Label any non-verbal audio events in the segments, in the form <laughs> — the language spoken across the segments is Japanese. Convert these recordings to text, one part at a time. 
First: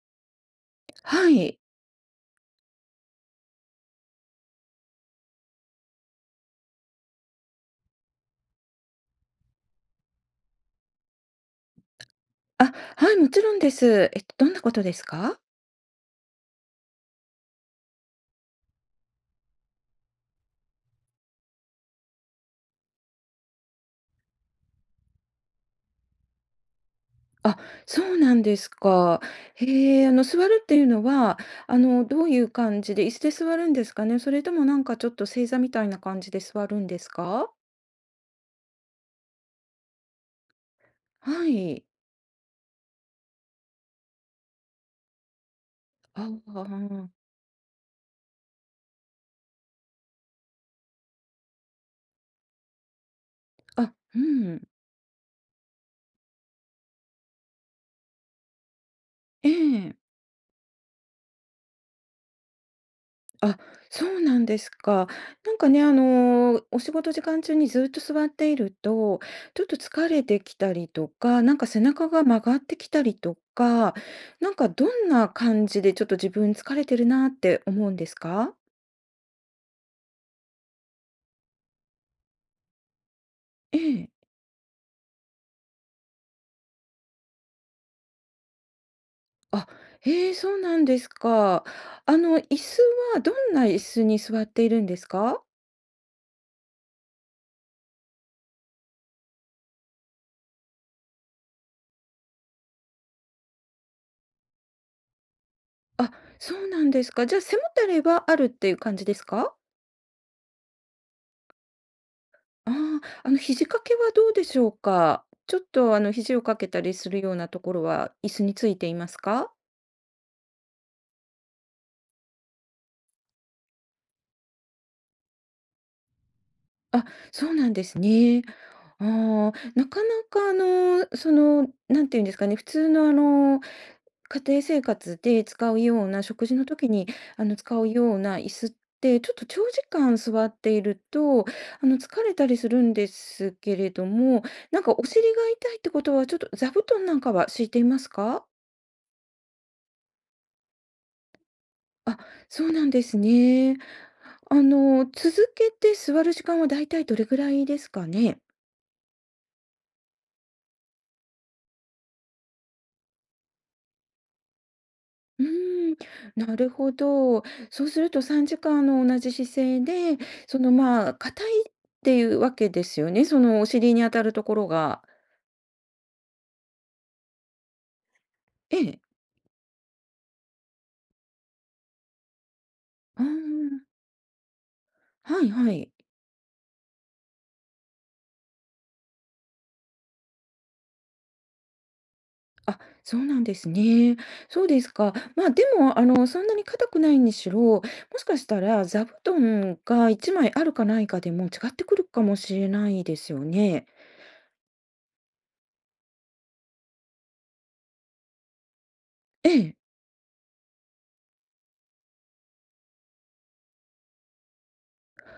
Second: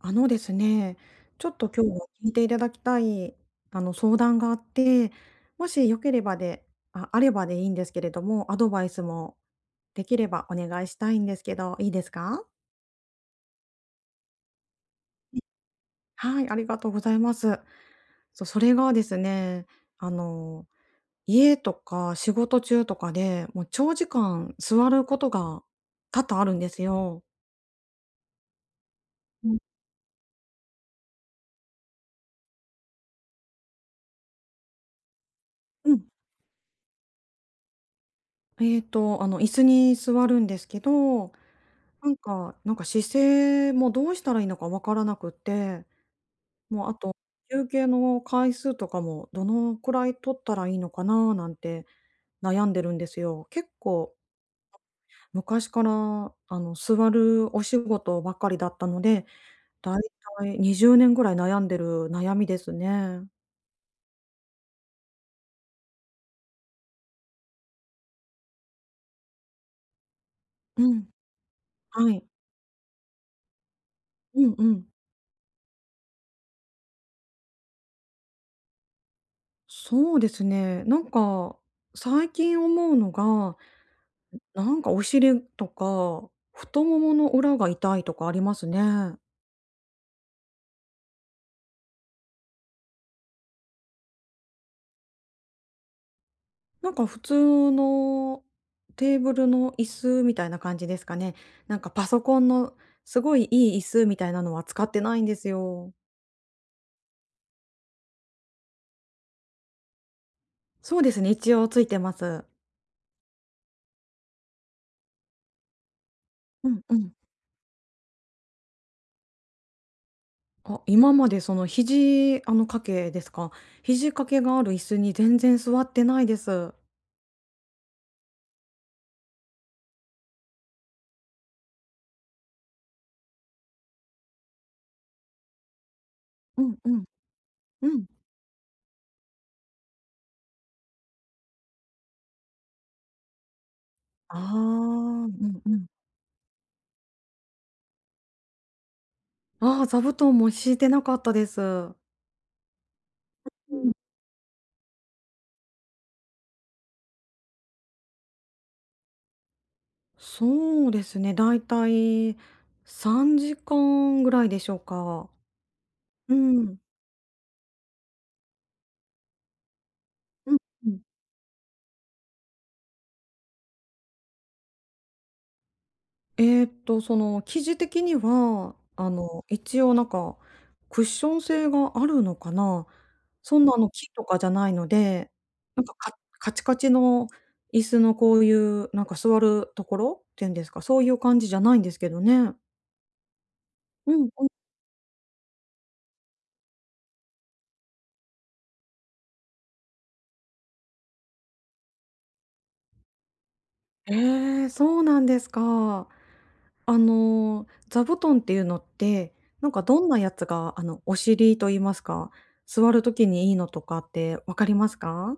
あのですね、はちょっい。と今日は聞いていただきたい、相談があって、もしよければであればでいいんですけれども、アドバイスもできればお願いしたいんですけど、いいですか？あ、はい、もちろんです。どんなことですか？はい、ありがとうございます。そう、それがですね、あの、家とか仕事中とかで、もう長時間座ることが多々あるんですよ。あ、そうなんですか。うん。へえ、座るっていうのは、どういう感じで、椅子で座るんですかね？それともなんかちょっと正座みたいうなん。感じで座るんですか？椅子に座るんですけどはい。なんか姿勢もどうしたらいいのか分からなくって、ああ、もうああと、休憩の回数とかもどのくらい取ったらいいのかななんて悩んでるんですよ。結構うん。昔から、座るお仕事ばっかりだったので、ええ。だいたい20年ぐらい悩んでる悩みですね。あ、そうなんですか。なんかね、お仕事時間中にずっと座っていると、ちょっと疲れてきたうりん。とか、なんか背中はい。が曲がってきたりとか、うなんんうかん。どんな感じでちょっと自分疲れてるなって思うんですか？そうですね。最近思うのがええ。お尻とか、太ももの裏が痛いとかありますね。あ、へえ、そうなんですか。椅子はどんな椅子に座っているんですか？なんか普通のテーブルの椅子みたいな感じですかね。なんかパソコンのすごいいい椅子みたいなのは使ってないんですよ。あ、そうなんですか。じゃあ背もたれはあるっていう感じですか？そうですね、一応ついてます。ああ、肘掛けはどうでしょうか？ちょっと、肘を掛うけんたうりすん。るようなところは椅子についていますか？あ、今までその肘、あの掛けですか。肘掛けがある椅子に全然座ってないです。あ、そうなんですね。ああ、なかなか、なんていうんですかね、普通の、家庭生活で使うような、食事うのん時うん。に、使ううん。ような椅子って、ちょっと長時間座っていると、疲れたりするんですけれどああ。も、なんかお尻うがん痛ういっん。てことは、ちょっと座布団なんかは敷いていますか？ああ、座布団も敷いてなかったです。あ、そうなんですうね。ん。続けて座る時間はだいたいどれぐらいですかね？そうですね、だいたい3時間ぐらいでしょうか。うーん、うなるん。ほど。そうすると3時間の同じ姿勢で、うんその、うん。まあ、硬いっていうわけですよね、そのお尻に当たるところが。その生地的には、ええ。一応なんかクッション性があるのかな。あそんなあの木とかじゃないので、あ、はいはい。カカチカチの椅子のこういうなんか座るところっていうんですか、そういう感じじゃないんですけどね。あ、そうなんですうね。んうん。そうですか。まあ、でも、そんなに硬くないにしろ、もしかしたら座布団が1枚あるかないかでも違ってくるかもしれないですよね。ええ、そうなんですか。あの、座布団っていうのって、えなんえ。かどんなやつが、あの、お尻と言いますか、座る時にいいのとかってわかりますか？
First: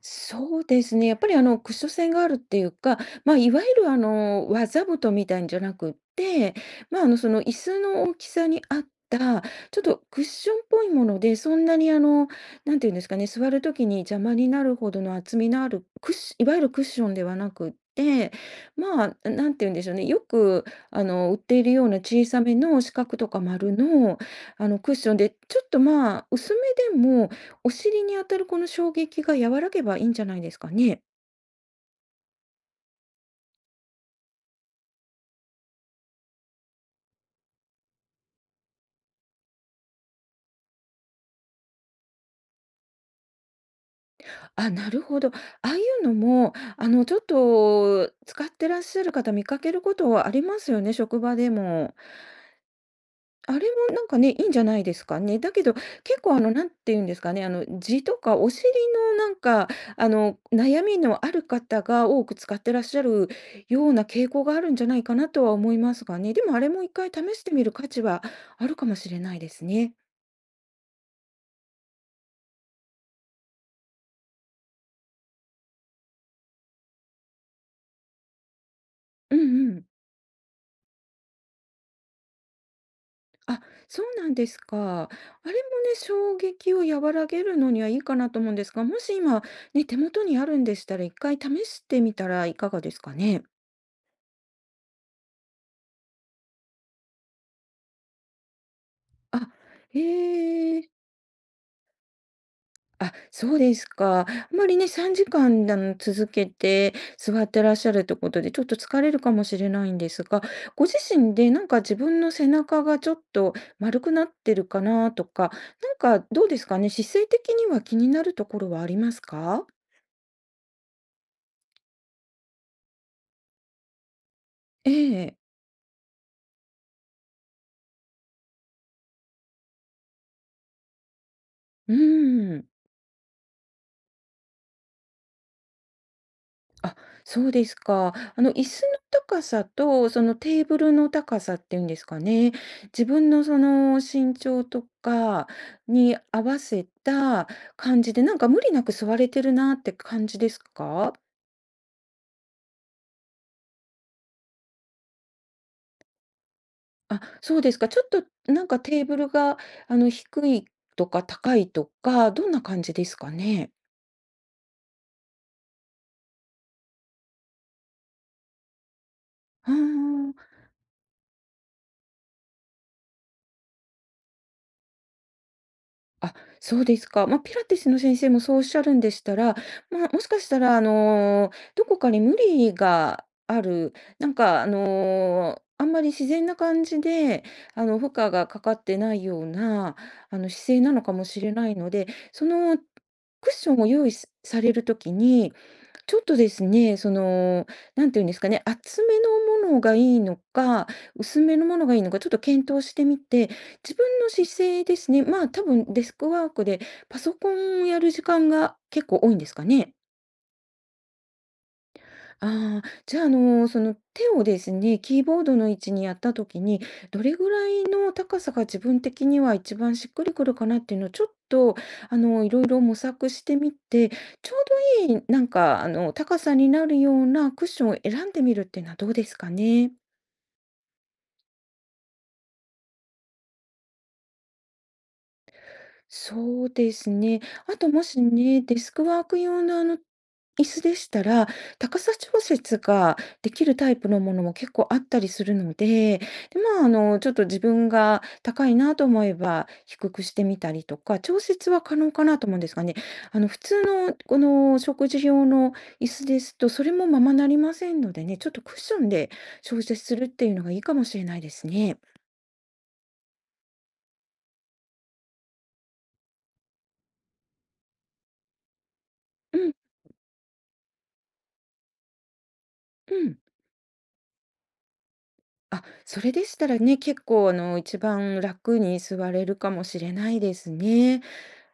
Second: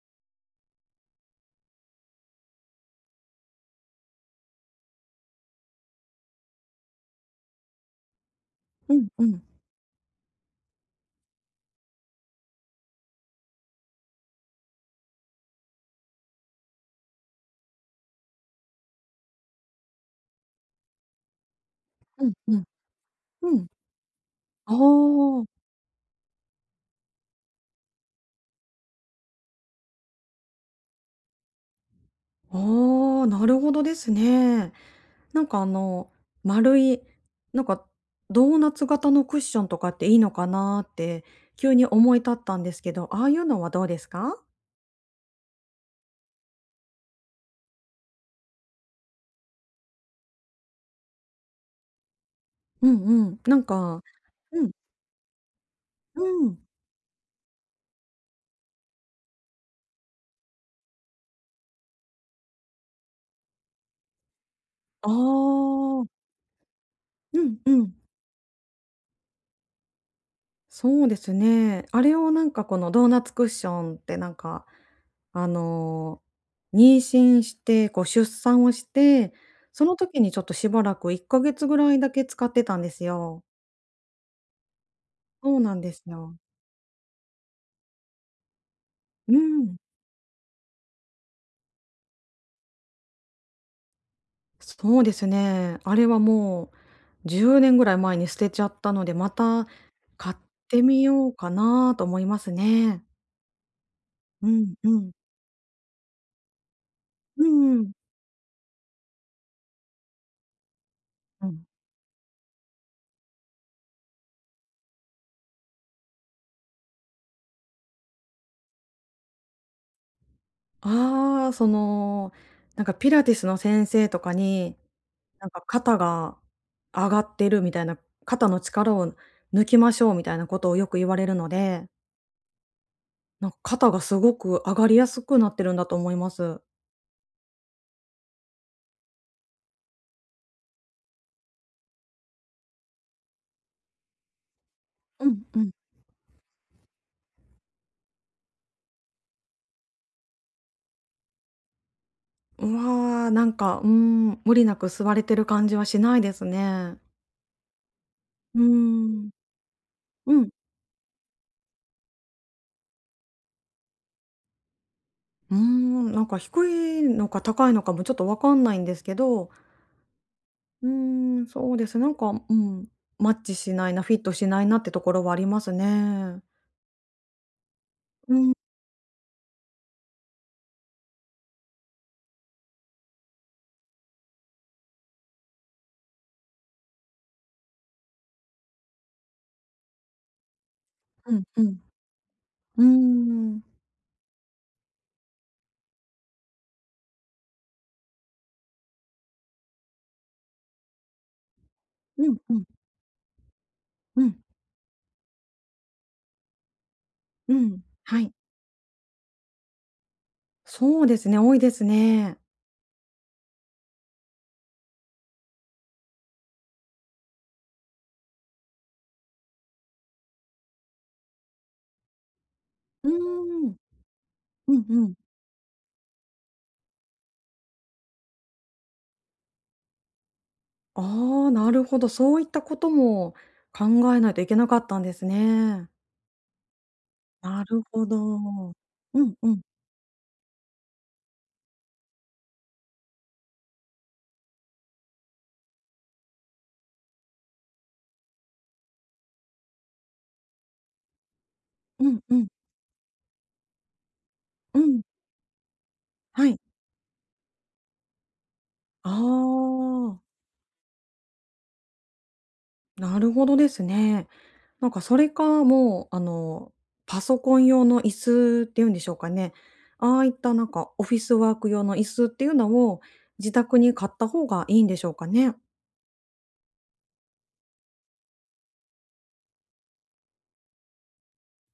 そうですね。やっぱりクッション性があるっていうか、まあ、いわゆるあの技布団みたいんじゃなくって、まあ、あのその椅子の大きさに合っうんうん。た、ちょっとクッションっぽいもので、そんなにあの、なんていうんですかね、座るときに邪魔になるほどの厚みのあるクッシ、いわゆるクッションではなくって、まあ、なんていうんでしょうね、よく売っているようなう小んさめうん。の四角とかうん。丸の、あクッションで、あ、ちょっとまあ薄めでも、お尻に当たるこの衝撃が和らげばいいんじゃないですかね。ああ、なるほどですね。なんかあの、丸い、なんかドーナツ型のクッションとかっていいのかなって急に思い立ったんですけど、ああいうのはどうですか？あ、なるほど。ああいうのも、ちょっと使ってらっしゃる方見かけることはありますよね、職場でも。うんうん。なあれんもかなんかね、いいんじうゃん、ないですかね。だけど、結う構あの、ん。なんていうんですかね、痔とかお尻のなんか、悩みのある方が多く使ってらっしゃるような傾向があるんじゃないあかなとは思いまあ。すがね。でもあれも一回試うしてんみるう価ん。値はあるかもしれないですね。そうですね。あれをなんかこのドーナツクッションってあの、妊娠して、こう出産をして、うんうそん。の時にちょっとしばらく1ヶ月ぐらいだけ使ってたんですよ。あ、そうなんですか。あれもそうね、なんですよ。衝撃を和らげるのにはいいかなと思うんですが、もしう今、ん。ね、手元にあるんでしたら、一回試してみたらいかがですかね？そうですね。あれはもう10年ぐらい前に捨てちゃったので、まあ、た買っえてえ。みようかなと思いますね。あ、そうですか。うあまんりね、うん。3時間、続けて座うってんらっうしん。ゃるってことで、ちょっと疲れるかもしれないんですが、ご自身うでなん。んか自分の背中がちょっと丸くなってるかなとか、なんかどうですかね、姿勢的には気になるところはありますか？ああ、ピラティスの先生とかに、ええ。なんか肩が上がってるみたいな、肩の力を抜きましょうみたいなことをよく言われるので、うーん。なんか肩がすごく上がりやすくなってるんだと思います。あ、そうですか。椅子の高さと、そのテーブルの高さっていうんですかね、自分のその身長とうんかうん。に合わせた感じで、なんか無理なく座れてるなって感じですか？うわー、無理なく座れてる感じはしないですね。あ、そうですか。ちょっとうーなんかテーブルん。が、う低ん。いとか高いとか、どんな感じですかね？うーん、なんか低いのか高いのかもちょっとわかんないんですけど。ああ。うーん、そうです。マッチしないな、フィットしないなってところはありますあ、ね。そうですか。まあ、ピラティスの先生うもん、そうおっしゃるんでしたら、まあ、もしかしたら、どこかに無理がある、なんか、あんまり自然な感じで、負荷がかかってないような、姿勢なのかもうしん、れうないん。ので、そのうークッん。ションを用意すされるときに、ちょっとですね、その、なんていうんですかね、厚めのものがいいのか、薄めのものがいいのか、ちうょっんとうん、検討してみて、自分うのん、姿勢ですね、まあ多分デスクワークでパソコうん。ンをやるは時い。間が結構多いんですかね。そうですね、多いですね。ああ、じゃあ、その手をですね、キーボードの位置にやった時に、どれぐらいの高さが自分的には一番しっくりくるかなっていうのをちょっと、いろいろ模う索してーみん。て、ちょうんううん。どいい、なんか、高さになるようなクッションを選んでみるっていうのはどうですかね。ああ、なるほど。そういったことも考えないといけなかったんですね。そうですね。なあるともほど。しね、デスクうワーんクうん。用の椅子でしたら、高さ調節ができるタイプのものも結構あったりするので、で、まあ、ちょっと自分が高いなと思えば低くしてみたりとか、調節は可う能んかうなとん。思うんですがね、普通のこうのん。食事用の椅子ではい。すと、それもままなりませんのでね、ちょっとクッションあで調節すあ、るっていうのがいいかもしれないですね。なるほどですね。なんかそれか、もう、あの、パソコン用の椅子っていうんでしょうかね。うん、ああいったなんかオフィスワーク用の椅子っていうのをうん。自宅に買った方がいいんでしょうかね。あ、それでしたらね、結構あの、一番楽に座れるかもしれないですね。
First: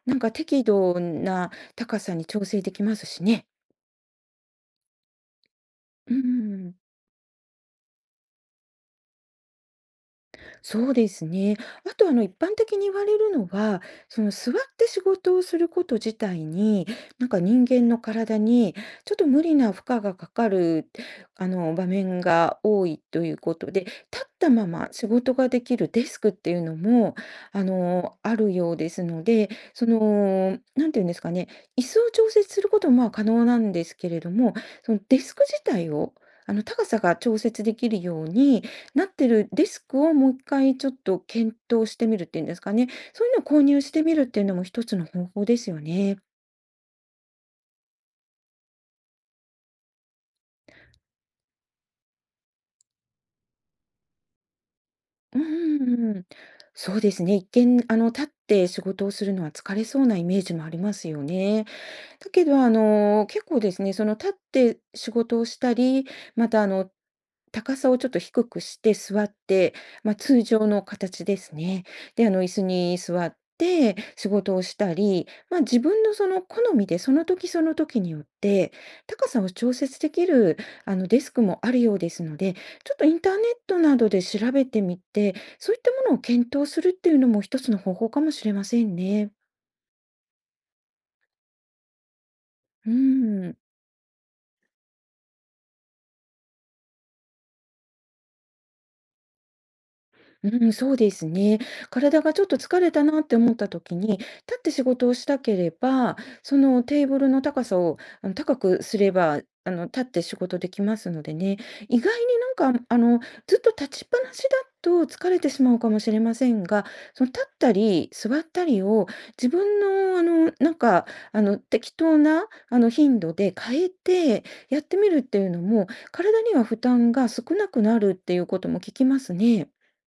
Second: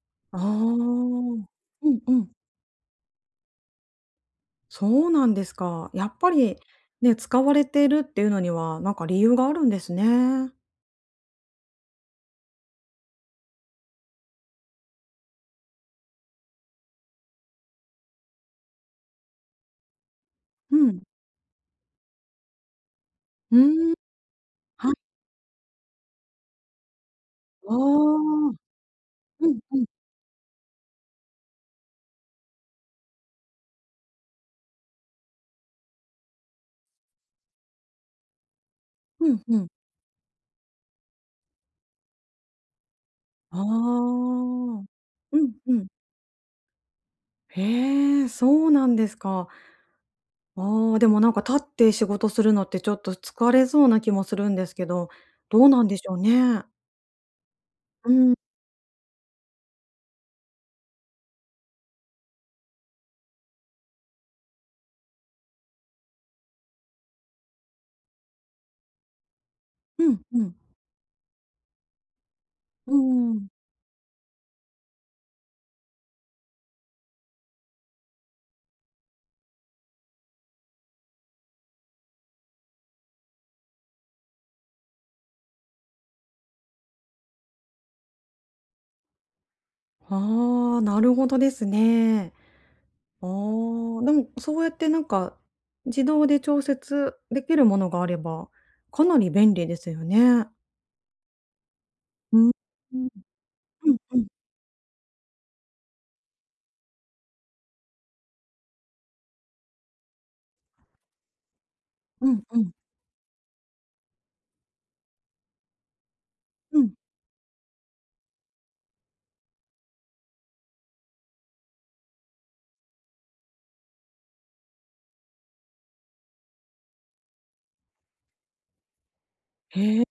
なんかああ。適度うなん高うさにん。調整できますしね。そうなんですか。やっうぱりん、ね、使われているっていうのには、なんか理由があるんですね。そうですね。あと一般的に言われるのは、その座って仕事をすること自体に、なんか人間の体にちょっと無理な負荷がかかうるん。場面が多いというこうとで、ーん。立ったままは仕い。事ができるデスクっていうのもああ。あるよううですので、んうん。そのなんていうんですかね、椅子を調節することもまあ可能なんですけれども、そのデスク自体を高さが調節できるようになってうんるうディん。スクをもう1回ちょっと検討してみるっていうんですかね。そういうのをあ購入してみるあ。っていうのも一つの方う法んですうよん。ね。へえ、そうなんですか。ああ、でもなんか立って仕事するのってちょっと疲れそうな気もするんですけど、うんどうなうんでしんょううん。ね。そうですね。一見、う立っん、て仕事をするのは疲れそうなイメージもありますよね。だけど、結構ですね、その立って仕事をしたり、またあの高さをちょっと低くして座って、うまあ、ん、う通ん、常の形ですね。で、椅子うにんう座んうっんうん。て仕事をしたり、まあ、自分のその好みで、その時その時によって、高さを調節できる、デスクもあるようですので、ちょっとインターネットなどで調べてみて、そういったものを検討するっていうのも一つの方法かもしれませんね。ああ、なるほどですね。うああ、ん。でもそうやってなんか、自動で調節できるものがあれば、かなり便利ですよね。うん、そうですね。体がうちょっん、と疲れうたん、なって思ったう時ん、うに、立ん、って仕事をしたければ、そのテーブルの高さを高くすれば、立って仕事できますのでね、意外にうん、なんかあのずっと立ちっぱなしだと疲れてしまうかもしれませんうが、ん。その立ったり座ったりを自分の適当な頻度で変えてやってみるっていうのも、体には負担が少なくなるっていうことも聞きますね。へえ、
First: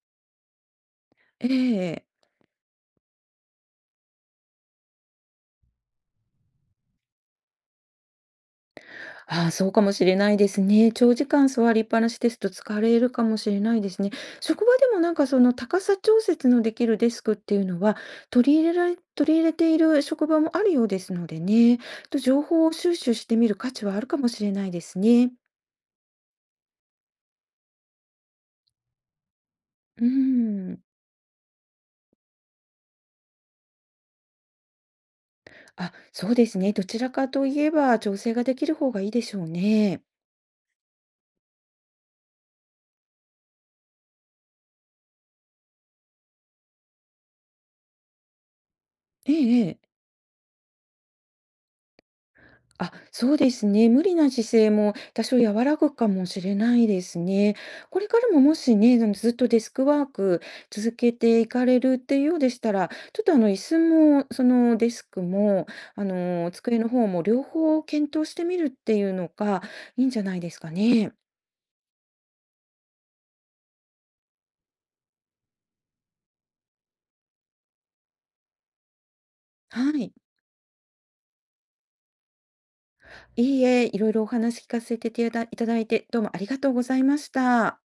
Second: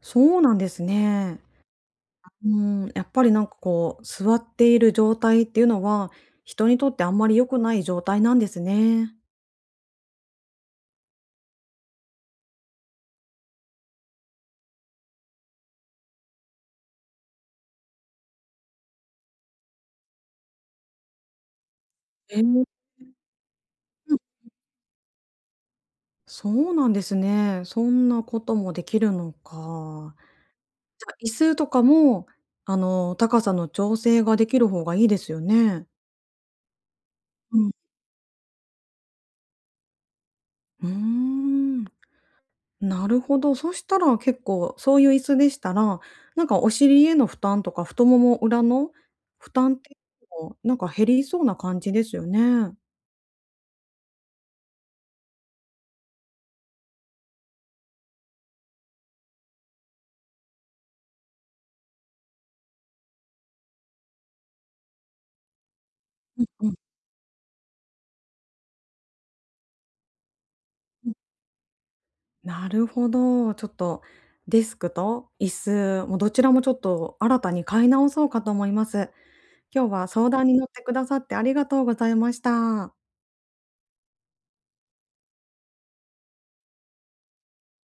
そうなんですね。ええ。うーん、やっぱりなんかこう、座っている状態っていうのは、人にとってあんまり良くない状態なんですね。ああ、そうかもしれないですね。長時間座りっぱなしですと疲れるかもしれないですね。職場でもなんかその高さ調節のできるデスクっていうのは、取り入れている職場もあるようですのでね、とええ、情うん。報を収集してみる価値はあるかも <laughs> しれないですね。そうなんですね。そんなこともできるのうか。ん。じゃあ、椅子とかも、あの、高さの調整ができる方がいいですよね。あ、そうですね。どちらかとういん。えば調整ができる方がいいでしょうね。うーん、なるほど。そしたら結構そういう椅子でしたら、なんかお尻への負担とか太もも裏のえ負ええ担っえ。ていうのも、なんか減りそうな感じですよね。うんあ、そうですね。無理な姿勢も多少和らぐかもしれないですね。これからももしね、あのずっとデスクワーク続けていかれるっていうようでしたら、ちょっとあの椅子も、そのデスクも、あのうん。机の方も両方検討してみるっていうのがいいんじゃないですかね。なるほど。ちょっとデスクと椅子、もどちらもちょっと新たに買い直そうかと思います。今日ははい。相談に乗ってくださってありがとうございました。いいえ、いろいろお話聞かせていただいただいて、どうもありがとうございました。